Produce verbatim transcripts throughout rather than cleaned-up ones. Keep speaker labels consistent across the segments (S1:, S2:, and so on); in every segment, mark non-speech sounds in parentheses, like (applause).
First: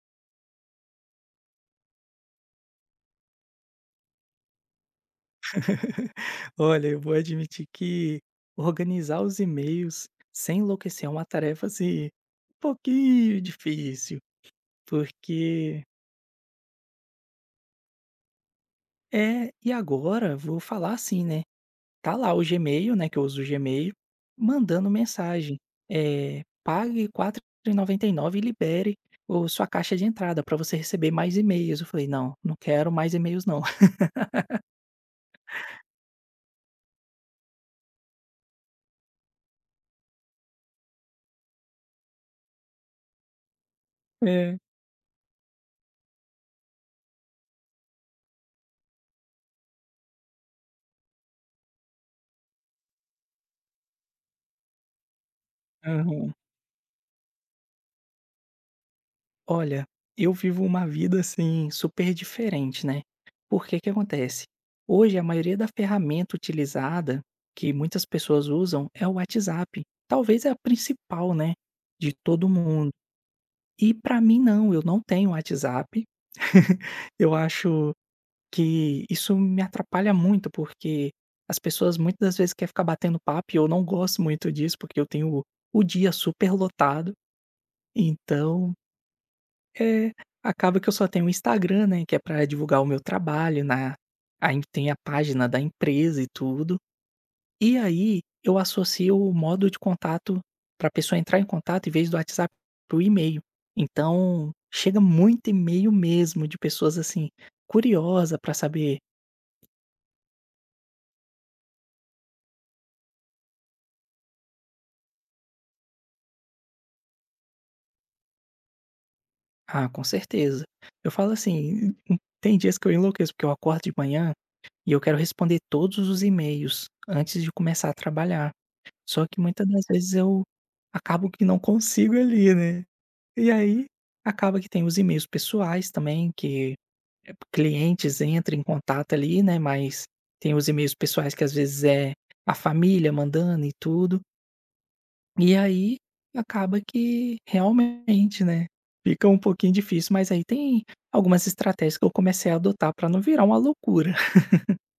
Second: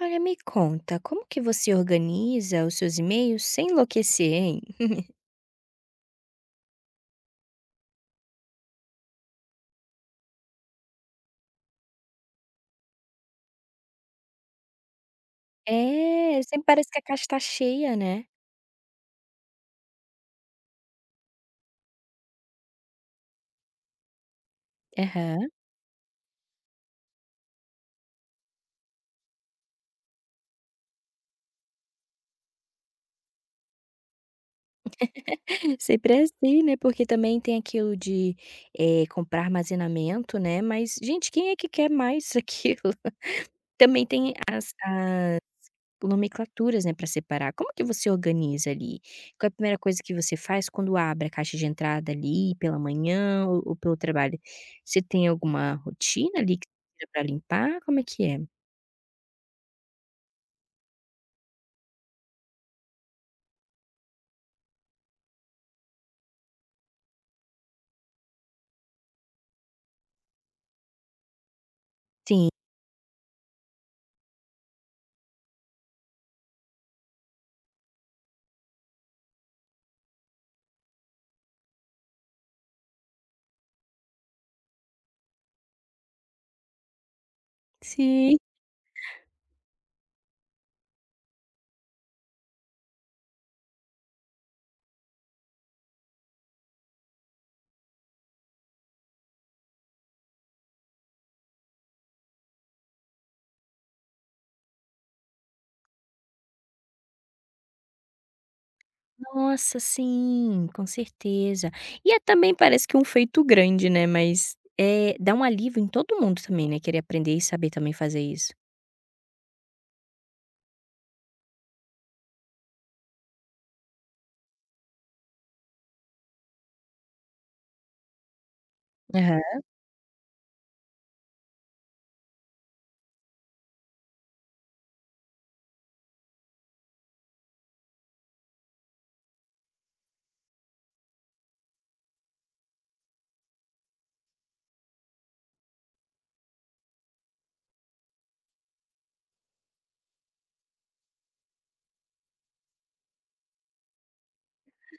S1: Olha, me conta, como que você organiza os seus e-mails sem enlouquecer, hein?
S2: (laughs) Olha, eu vou admitir que organizar os e-mails sem enlouquecer é uma tarefa assim, um pouquinho difícil, porque
S1: É, sempre parece que a caixa tá cheia, né?
S2: é, e agora vou falar assim, né? Tá lá o Gmail, né, que eu uso o Gmail, mandando
S1: Aham.
S2: mensagem, é, pague R$ quatro e noventa e e nove e libere o, sua caixa de entrada para você receber mais e-mails. Eu falei, não, não quero mais e-mails não.
S1: (laughs) Sempre é assim, né, porque também tem aquilo de, eh, comprar armazenamento, né, mas gente, quem é que quer mais aquilo? (laughs) Também
S2: (laughs)
S1: tem
S2: É.
S1: as a nomenclaturas, né, para separar. Como que você organiza ali? Qual é a primeira coisa que você faz quando abre a caixa de entrada ali pela manhã ou ou pelo trabalho? Você tem alguma rotina ali que você tira pra limpar? Como é que é?
S2: Olha, eu vivo uma vida assim super diferente, né? Porque que acontece? Hoje a maioria da ferramenta utilizada que muitas pessoas usam é o WhatsApp. Talvez é a principal, né, de
S1: Sim.
S2: todo mundo. E para mim não, eu não tenho WhatsApp. (laughs) Eu acho que isso me atrapalha muito porque as pessoas muitas das vezes querem ficar batendo papo e eu não gosto muito disso porque eu tenho o dia super lotado.
S1: Sim.
S2: Então, é, acaba que eu só tenho o Instagram, né, que é pra divulgar o meu trabalho na aí tem a página da empresa e tudo. E aí, eu associo o modo de contato pra pessoa entrar em contato em vez do WhatsApp, pro e-mail. Então, chega muito e-mail mesmo de pessoas, assim, curiosa pra saber.
S1: Nossa, sim, com certeza. E é também parece que um feito grande, né, mas, é dá um alívio em todo mundo também, né, querer aprender e saber também fazer isso.
S2: Ah, com certeza. Eu falo assim, (laughs) tem dias que eu enlouqueço, porque eu acordo de manhã e eu quero responder todos os e-mails antes de começar a trabalhar. Só que
S1: Aham.
S2: muitas das vezes eu acabo que não consigo ali, né. E aí, acaba que tem os e-mails pessoais também que eh, clientes entram em contato ali, né, mas tem os e-mails pessoais que às vezes é a família mandando e tudo. E aí, acaba que realmente, né, fica um pouquinho difícil, mas aí tem algumas estratégias que eu comecei a adotar para não virar uma loucura. (laughs)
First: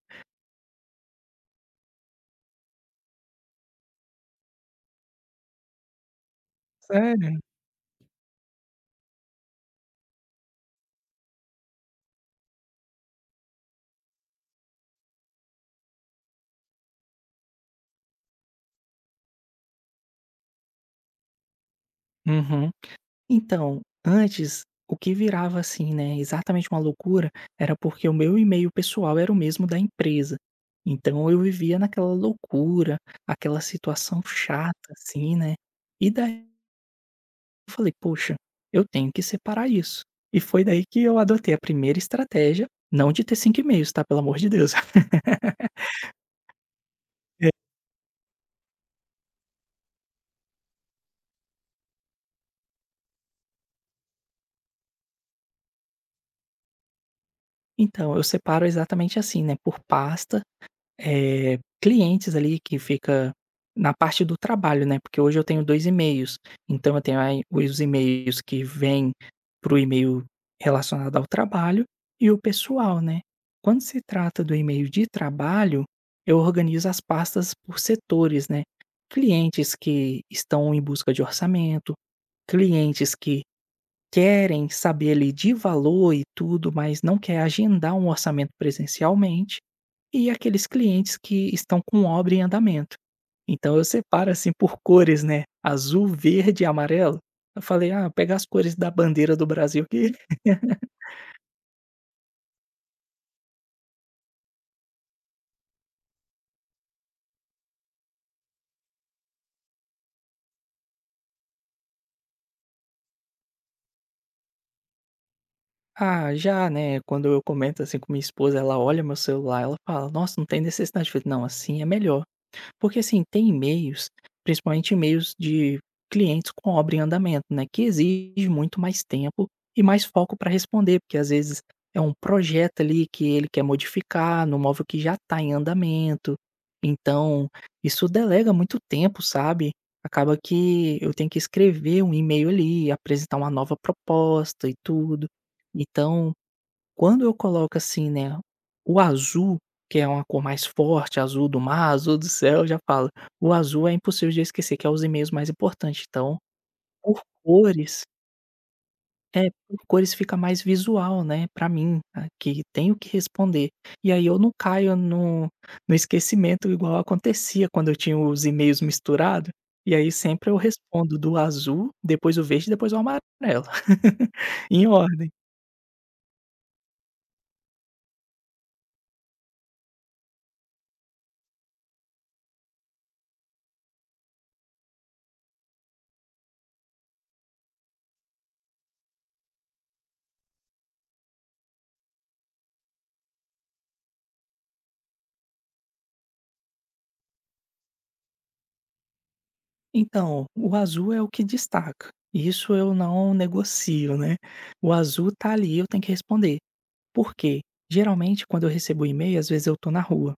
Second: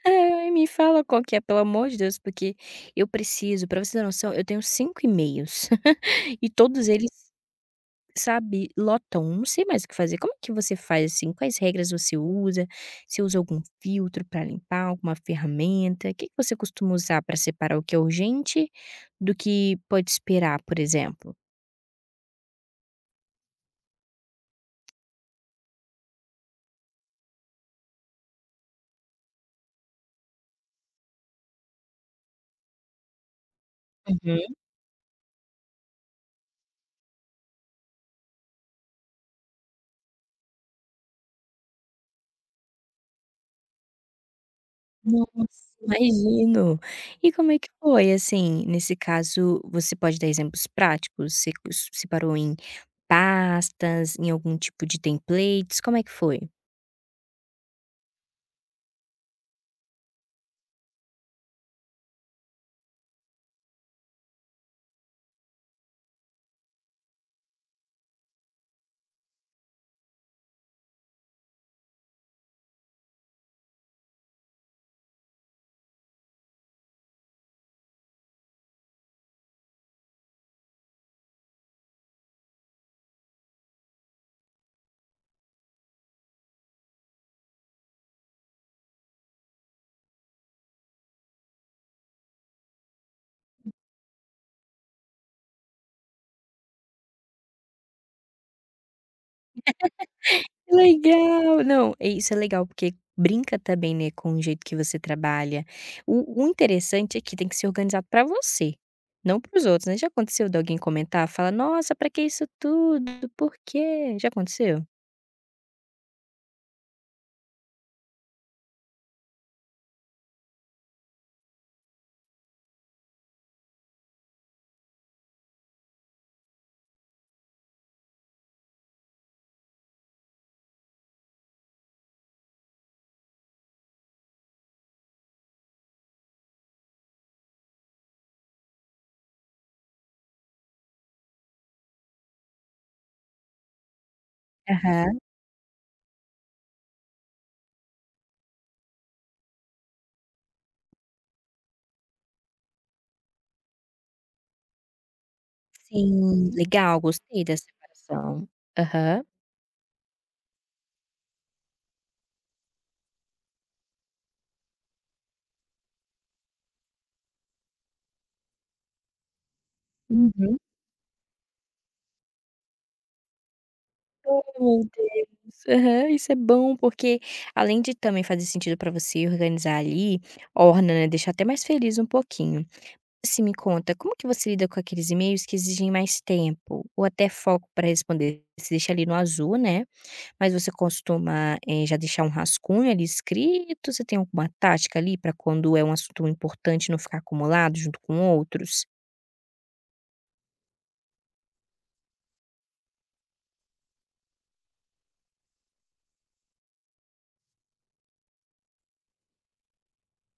S1: Ai, me fala qual que é, pelo amor de Deus, porque eu preciso, pra você ter noção, eu tenho cinco e-mails (laughs) e todos eles
S2: Sério?
S1: sabe, lotam, não sei mais o que fazer. Como que você faz, assim? Quais regras você usa? Você usa algum filtro para limpar, alguma ferramenta? O que que você costuma usar para separar o que é urgente do que pode esperar, por exemplo?
S2: Uhum. Então, antes, o que virava assim, né, exatamente uma loucura, era porque o meu e-mail pessoal era o mesmo da empresa. Então eu vivia naquela loucura, aquela situação
S1: Uhum.
S2: chata, assim, né? E daí eu falei, poxa, eu tenho que separar isso. E foi daí que eu adotei a primeira estratégia, não de ter cinco e-mails, tá? Pelo amor de Deus. (laughs)
S1: Nossa, imagino. E
S2: É.
S1: como é que foi, assim, nesse caso, você pode dar exemplos práticos? Você cos separou em pastas, em algum tipo de templates, como é que foi?
S2: Então, eu separo exatamente assim, né? Por pastas. Eh, clientes ali que fica na parte do trabalho, né, porque hoje eu tenho dois e-mails, então eu tenho aí os e-mails que vêm para o e-mail relacionado ao trabalho e o pessoal, né. Quando se trata do e-mail de trabalho, eu organizo as pastas por setores, né, clientes que estão em busca de orçamento, clientes que querem saber ali de valor e tudo, mas não quer agendar um orçamento presencialmente, e aqueles clientes que estão com obra em andamento. Então eu separo, assim, por cores, né, azul, verde e amarelo. Eu falei: "Ah, pega as cores da bandeira do Brasil", que (laughs)
S1: Que legal! Não, é isso é legal, porque brinca também, né, com o jeito que você trabalha. O o interessante é que tem que ser organizado para você, não para os outros, né. Já aconteceu de alguém comentar, fala "Nossa, para que isso tudo? Por quê?" Já aconteceu?
S2: ah, já, né, quando eu comento, assim, com minha esposa, ela olha meu celular, ela fala: "Nossa, não tem necessidade". Eu falei: "Não, assim é melhor". Porque assim, tem e-mails, principalmente e-mails de clientes com obra em andamento, né, que exige muito mais tempo e mais foco para responder, porque às vezes é um projeto ali que ele quer modificar no móvel que já está em andamento. Então, isso delega muito tempo, sabe? Acaba que eu tenho que escrever um e-mail ali, apresentar uma nova proposta e
S1: Aham,
S2: tudo. Então, quando eu coloco, assim, né, o azul, que é uma cor mais forte, azul do mar, azul do céu, eu já falo: "O azul é impossível de esquecer, que é os e-mails mais importante". Então,
S1: sim. Legal,
S2: por
S1: gostei dessa
S2: cores,
S1: separação. Aham.
S2: é, por cores fica mais visual, né, pra mim, ah, que tenho que responder. E aí eu não caio no no esquecimento igual acontecia quando eu tinha os e-mails misturados. E aí sempre eu
S1: Uhum.
S2: respondo do azul, depois o verde, depois o amarelo, (laughs)
S1: Oh, meu
S2: em
S1: Deus.
S2: ordem.
S1: Aham, isso é bom, porque além de também fazer sentido para você organizar ali, orna, né, deixar até mais feliz um pouquinho. Se me conta, como que você lida com aqueles e-mails que exigem mais tempo ou até foco para responder? Você deixa ali no azul, né, mas você costuma, eh, já deixar um rascunho ali escrito? Você tem alguma tática ali para quando é um assunto importante não ficar acumulado junto com outros?
S2: Então, o azul é o que destaca. Isso eu não negocio, né. O azul tá ali, eu tenho que responder. Por quê? Geralmente quando eu recebo e-mail, às vezes eu tô na rua,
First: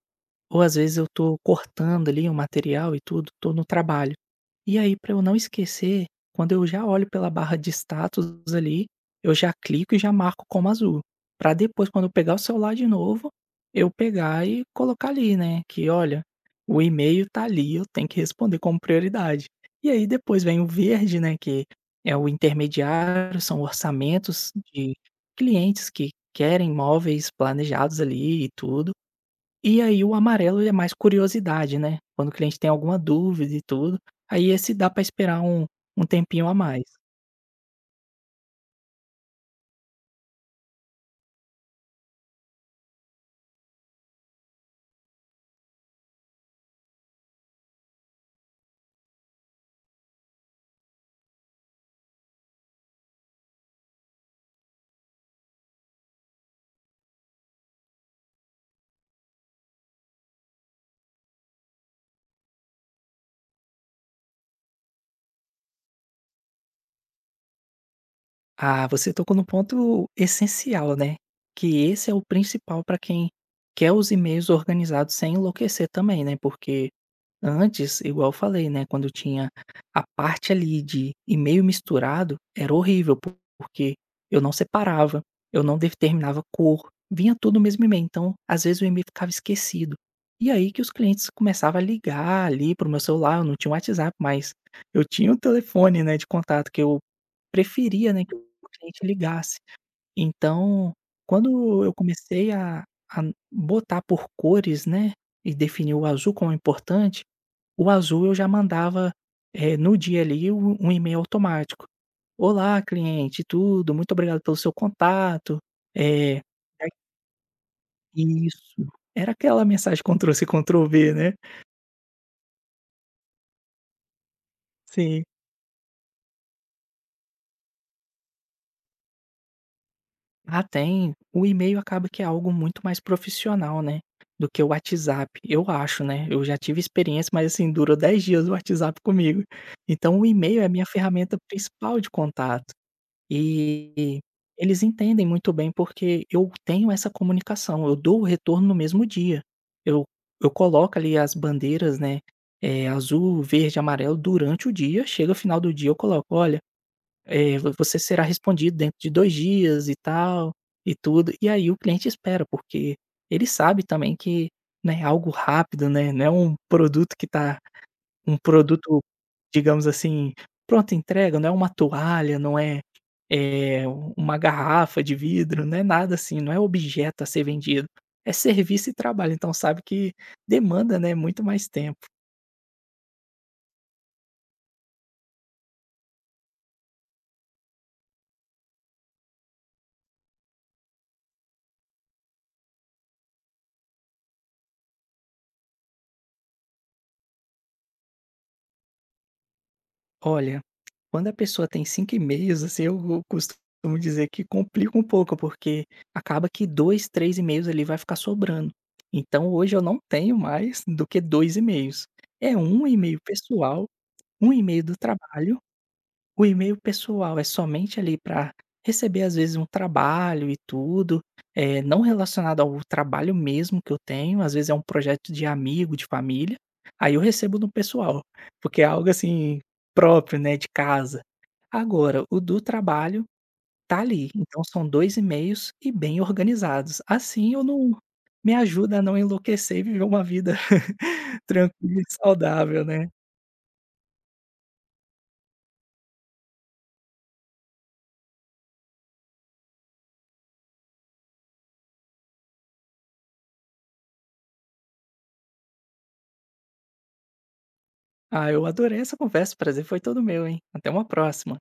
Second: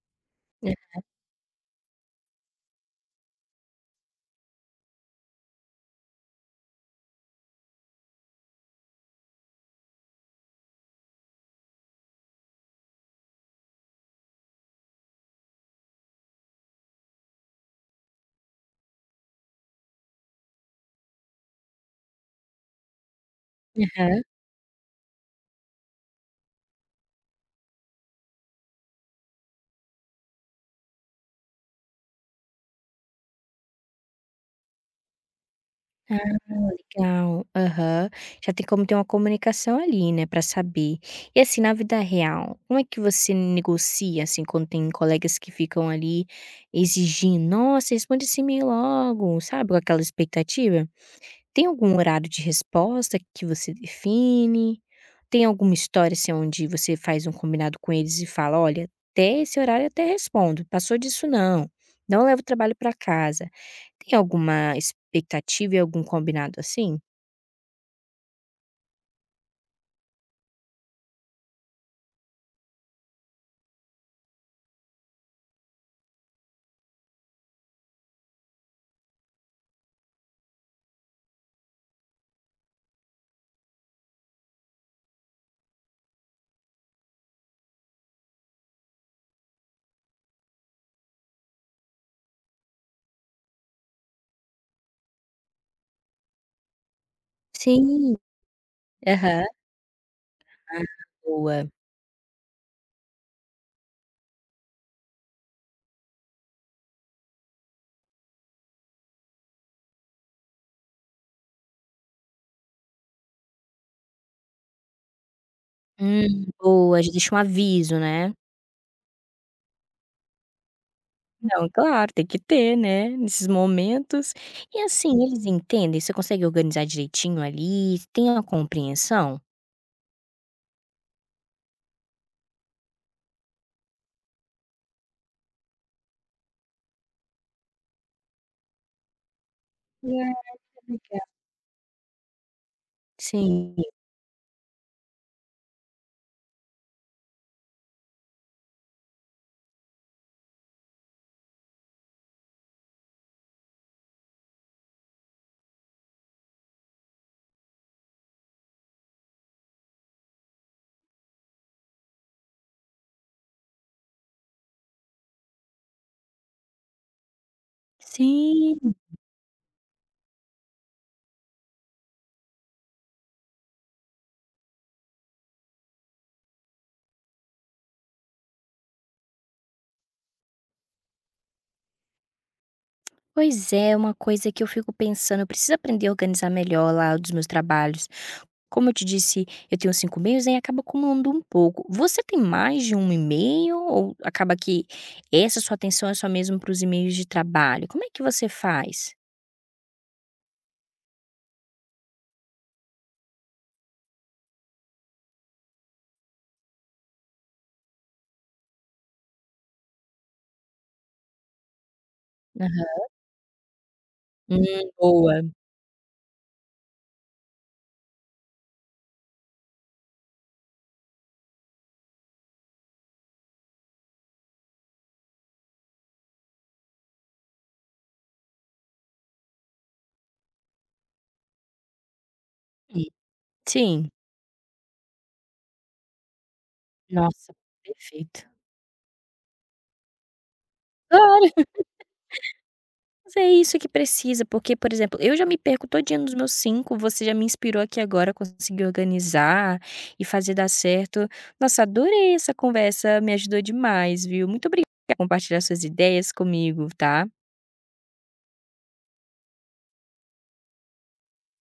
S2: ou às vezes eu tô cortando ali o material e tudo, tô no trabalho. E aí, para eu não esquecer, quando eu já olho pela barra de status ali, eu já clico e já marco como azul. Para depois, quando eu pegar o celular de novo, eu pegar e colocar ali, né? Que olha, o e-mail tá ali, eu tenho que responder como prioridade. E aí depois vem o verde, né? Que é o intermediário, são
S1: Aham.
S2: orçamentos de clientes que querem móveis planejados ali e tudo. E aí o amarelo é mais curiosidade, né, quando o cliente tem alguma dúvida e tudo, aí esse dá para esperar um um tempinho a mais.
S1: Legal, aham. Já tem como ter uma comunicação ali, né, pra saber. E assim, na vida real, como é que você negocia, assim, quando tem colegas que ficam ali exigindo: "Nossa, responde esse e-mail logo", sabe, com aquela expectativa? Tem algum horário de resposta que você define? Tem alguma história, assim, onde você faz um combinado com eles e fala: "Olha, até esse horário eu até respondo, passou disso não, não levo o trabalho pra casa". Tem alguma expectativa e algum combinado assim?
S2: Ah, você tocou no ponto essencial, né, que esse é o principal para quem quer os e-mails organizados sem enlouquecer também, né, porque antes, igual eu falei, né, quando tinha a parte ali de e-mail misturado, era horrível, po- porque eu não separava, eu não determinava cor, vinha tudo no mesmo e-mail, então às vezes o e-mail ficava esquecido. E aí que os clientes começavam a ligar ali pro meu celular, eu não tinha o WhatsApp, mas eu tinha o telefone, né, de contato que eu preferia,
S1: Sim.
S2: né, que o cliente
S1: Aham.
S2: ligasse.
S1: Ah,
S2: Então,
S1: boa.
S2: quando eu comecei a, a botar por cores, né, e definir o azul como importante, o azul eu já mandava, eh, no dia ali um um e-mail automático: "Olá cliente, tudo, muito obrigado pelo seu contato, eh"
S1: Hum,
S2: É
S1: boa, já deixa um aviso, né?
S2: isso, era aquela mensagem Ctrl C Ctrl V, né.
S1: Não, claro, tem que ter, né, nesses momentos. E assim,
S2: Sim.
S1: eles entendem? Você consegue organizar direitinho ali? Tem uma compreensão?
S2: Ah, tem, o e-mail acaba que é algo muito mais profissional, né, do que o WhatsApp, eu acho, né, eu já tive experiência, mas assim, durou dez dias o WhatsApp comigo. Então o
S1: Ah,
S2: e-mail é a minha
S1: legal.
S2: ferramenta principal de contato.
S1: Sim.
S2: E eles entendem muito bem, porque eu tenho essa comunicação, eu dou o retorno no mesmo dia. Eu eu coloco ali as bandeiras, né, eh, azul, verde, amarelo durante o dia, chega o final do dia eu coloco: "Olha, eh, vo você será respondido dentro de dois dias e tal, e tudo". E aí o cliente espera, porque ele sabe também que não é algo rápido, né, não é um produto que tá um
S1: Sim.
S2: produto, digamos assim, pronta entrega, não é uma toalha, não é eh, um, uma garrafa de vidro, não é nada assim, não é objeto a ser vendido, é serviço e trabalho, então sabe que demanda, né, muito mais tempo.
S1: Pois é, é uma coisa que eu fico pensando, eu preciso aprender a organizar melhor lá dos meus trabalhos. Como eu te disse, eu tenho cinco e-mails, aí acaba acumulando um pouco. Você tem mais de um e-mail ou acaba que essa sua atenção é só mesmo para os e-mails de trabalho? Como é que você faz?
S2: Olha, quando a pessoa tem cinco e-mails, assim, eu eu costumo dizer que complica um pouco, porque acaba que dois três e-mails ali vai ficar sobrando. Então hoje eu não tenho mais do que dois e-mails. É um
S1: Aham.
S2: e-mail pessoal, um
S1: Hum,
S2: e-mail do
S1: boa.
S2: trabalho. O e-mail pessoal é somente ali para receber, às vezes, um trabalho e tudo, eh, não relacionado ao trabalho mesmo que eu tenho, às vezes é um projeto de amigo, de família, aí eu recebo no pessoal, porque é algo assim, próprio, né, de casa. Agora, o do
S1: Hum,
S2: trabalho tá
S1: sim.
S2: ali, então são dois e-mails e bem organizados. Assim
S1: Nossa,
S2: eu não
S1: perfeito.
S2: me ajuda a não enlouquecer e viver uma vida (laughs)
S1: Claro,
S2: tranquila e saudável, né.
S1: mas é isso que precisa, porque, por exemplo, eu já me perco todinha nos meus cinco. Você já me inspirou aqui agora a conseguir organizar e fazer dar certo. Nossa, adorei essa conversa, me ajudou demais, viu. Muito obrigada por compartilhar suas ideias comigo, tá.
S2: Ah, eu adorei essa conversa, o prazer foi todo meu, hein. Até uma próxima.